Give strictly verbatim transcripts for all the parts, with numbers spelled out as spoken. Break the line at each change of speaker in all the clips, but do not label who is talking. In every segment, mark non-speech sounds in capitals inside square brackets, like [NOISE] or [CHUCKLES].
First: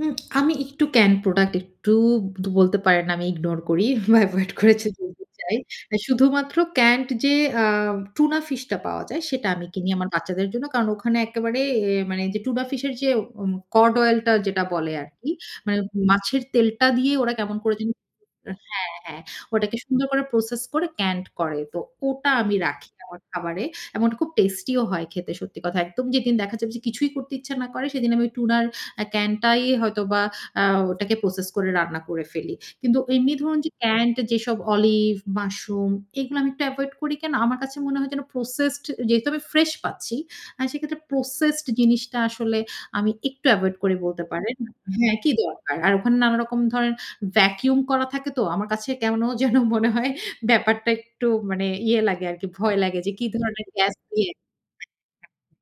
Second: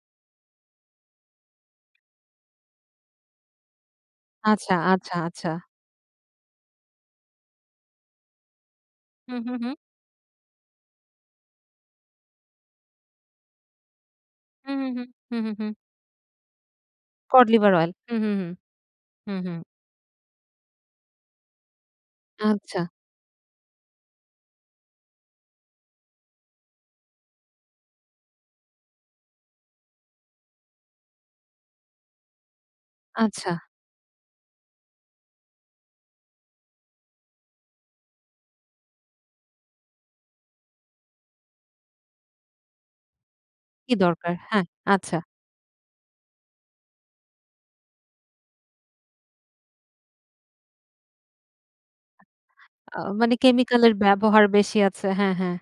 উম আমি একটু can product একটু ধু বলতে পারেন আমি ইগনোর করি বা এভয়েড করে
আচ্ছা, আচ্ছা,
[UNINTELLIGIBLE]
আচ্ছা।
চাই। অ্যা শুধুমাত্র ক্যান্ড যে, আ টুনা ফিশটা পাওয়া যায়
হু,
সেটা
হু,
আমি
হু।
কিনি আমার বাচ্চাদের জন্য। কারণ ওখানে একেবারে অ্যা মানে যে টুনা ফিশ এর যে উম কড অয়েলটা যেটা
উহু,
বলে
হু,
আরকি,
হু, হু, হু।
মানে মাছের তেলটা দিয়ে ওরা
কড
কেমন
লিভার
করে
অয়েল
যানি
হু, হু, হু,
হ্যাঁ, হ্যাঁ
হু, হু।
ওটাকে সুন্দর করে প্রসেস করে ক্যান্ড করে। তো ওটা আমি
আচ্ছা।
রাখি আমার খাবারে। এমন খুব টেস্টি ও হয় খেতে, সত্যি কথা। একদম যেদিন দেখা যাবে কিছুই করতে ইচ্ছা না করে সেদিন আমি টুনার অ্যা ক্যানটাই হয়তোবা আ ওটাকে আ প্রসেস করে রান্না করে ফেলি। কিন্তু এমনি
আচ্ছা।
ধরুন যে ক্যান্ড যেসব অলিভ, মাশরুম, এগুলা আমি একটু এভয়েড করি কেন? আমার কাছে মনে হয় যেন প্রসেসড, যেহেতু আমি ফ্রেশ পাচ্ছি আ সেক্ষেত্রে প্রসেসড জিনিসটা আসলে আমি একটু এভয়েড করি
কি
বলতে
দরকার?
পারেন।
হ্যাঁ,
হ্যাঁ,
আচ্ছা।
কি দরকার। আর ওখানে নানারকম ধরনের ভ্যাকুম করা থাকে তো। আমার কাছে কেমনো যেন মনে হয় ব্যাপারটা একটু মানে ইয়ে লাগে আরকি ভয় লাগে
আ
যে কি
মানে
ধরনের
কেমিক্যাল
গ্যাস
এর
দিয়ে
ব্যবহার বেশি আছে। হ্যাঁ, হ্যাঁ।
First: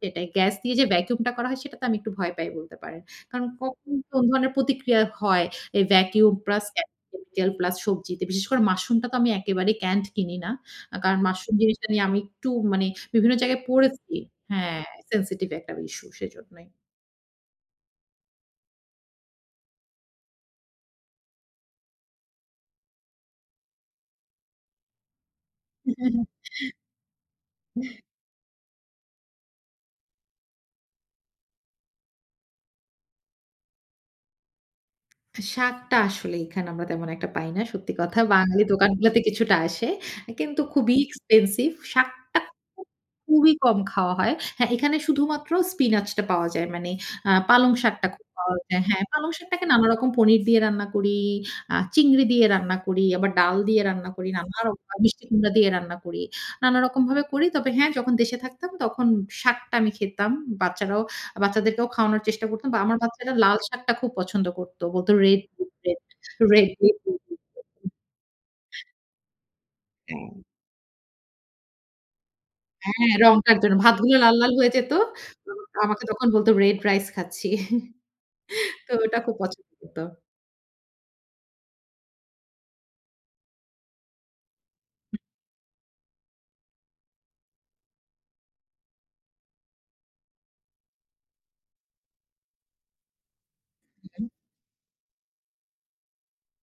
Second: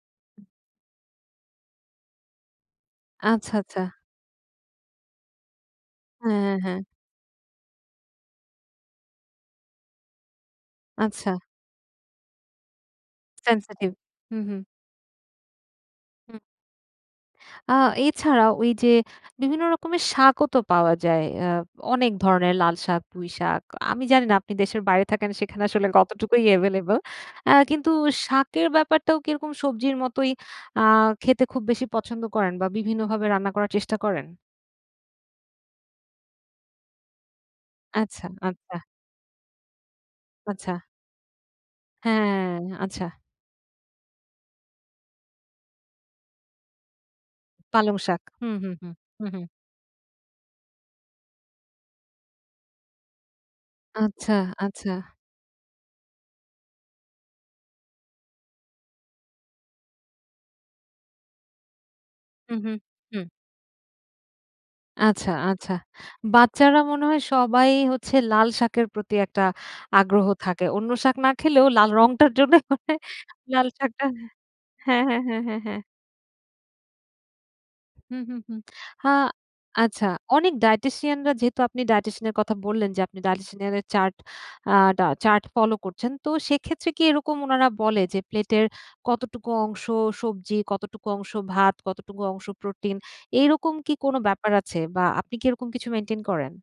সেটাই গ্যাস দিয়ে যে ভ্যাকুমটা করা হয় সেটাতে আমি একটু ভয় পাই, বলতে পারেন। কারণ
আচ্ছা, আচ্ছা।
কখন কোন ধরনের প্রতিক্রিয়া হয় এই ভ্যাকুম
হ্যাঁ,
প্লাস
হ্যাঁ।
কেমিক্যাল প্লাস সবজিতে। বিশেষ করে মাশরুমটা তো আমি একেবারেই ক্যান্ড কিনি না। আ কারণ
আচ্ছা।
মাশরুম জিনিসটা নিয়ে আমি একটু মানে বিভিন্ন জায়গায়
সেনসিটিভ।
পড়েছি
হু, হু।
হ্যাঁ, সেনসিটিভ একটা ইস্যু সেজন্যই।
আ এছাড়া ওই যে বিভিন্ন রকমের শাকও তো পাওয়া যায়। আ অনেক ধরনের লাল শাক, পুই শাক। আমি জানি না আপনি দেশের বাইরে থাকেন সেখানে আসলে কতটুকুই
[UNINTELLIGIBLE]
এভেইলেবল। অ্যা কিন্তু
[UNINTELLIGIBLE]
শাকের ব্যাপারটাও কিরকম সবজির মতোই আ খেতে খুব বেশি পছন্দ করেন? বা বিভিন্নভাবে রান্না করার চেষ্টা করেন?
শাকটা আসলে এখানে আমরা তেমন একটা পাই না। সত্যি কথা।
আচ্ছা,
বাঙালি
আচ্ছা।
দোকান গুলাতে কিছুটা আসে। কিন্তু
আচ্ছা।
খুবই এক্সপেনসিভ, শাকটা
হ্যাঁ,
খুব,
আচ্ছা।
খুবই কম খাওয়া হয়। হ্যাঁ, এখানে শুধুমাত্র স্পিনাচটা পাওয়া যায়। মানে আ পালং
পালং
শাকটা
শাক।
খুব
হুম,
পাওয়া
হুম,
যায়।
হুম,
হ্যাঁ,
হুম,
পালং
হুম।
শাকটাকে নানারকম পনির দিয়ে রান্না করি, আ চিংড়ি দিয়ে রান্না করি আবার ডাল দিয়ে রান্না করি,
আচ্ছা,
নানান রকম
আচ্ছা।
মিষ্টি কুমড়া দিয়ে রান্না করি। নানা রকম ভাবে করি। তবে হ্যাঁ, যখন দেশে থাকতাম তখন শাকটা আমি খেতাম। বাচ্চারাও, বাচ্চাদেরকেও খাওয়ানোর চেষ্টা
হু,
করতাম।
হু,
বা আমার
হু।
বাচ্চারা লাল শাকটা খুব পছন্দ করত। বলতো
আচ্ছা,
রেড,
আচ্ছা।
রেড, রেড
বাচ্চারা মনে হয় সবাই হচ্ছে লাল শাকের
[UNINTELLIGIBLE]
প্রতি একটা আগ্রহ
হ্যাঁ।
থাকে। অন্য শাক না খেলেও লাল রংটার জন্যে মানে
হ্যাঁ, রংটার
লাল
জন্য ভাত
শাকটা
গুলো লাল, লাল হয়ে যেত।
হ্যাঁ, হ্যাঁ, হ্যাঁ, হ্যাঁ, হ্যাঁ।
আমাকে তখন বলত রেড রাইস খাচ্ছি। [CHUCKLES]
হুম, হুম, হুম
তো,
আ
ওটা খুব পছন্দ করত।
আচ্ছা অনেক dietitian রা যেহেতু আপনি dietitian এর কথা বললেন, যে আপনি dietitian এর চার্ট আ টা চার্ট ফলো করছেন। তো সেক্ষেত্রে কি এরকম ওনারা বলে যে প্লেটের কতটুকু অংশ সবজি, কতটুকু অংশ ভাত, কতটুকু অংশ প্রোটিন, এইরকম কি কোনো
উহুম।
ব্যাপার আছে? বা আপনি কি এরকম কিছু মেইনটেইন করেন?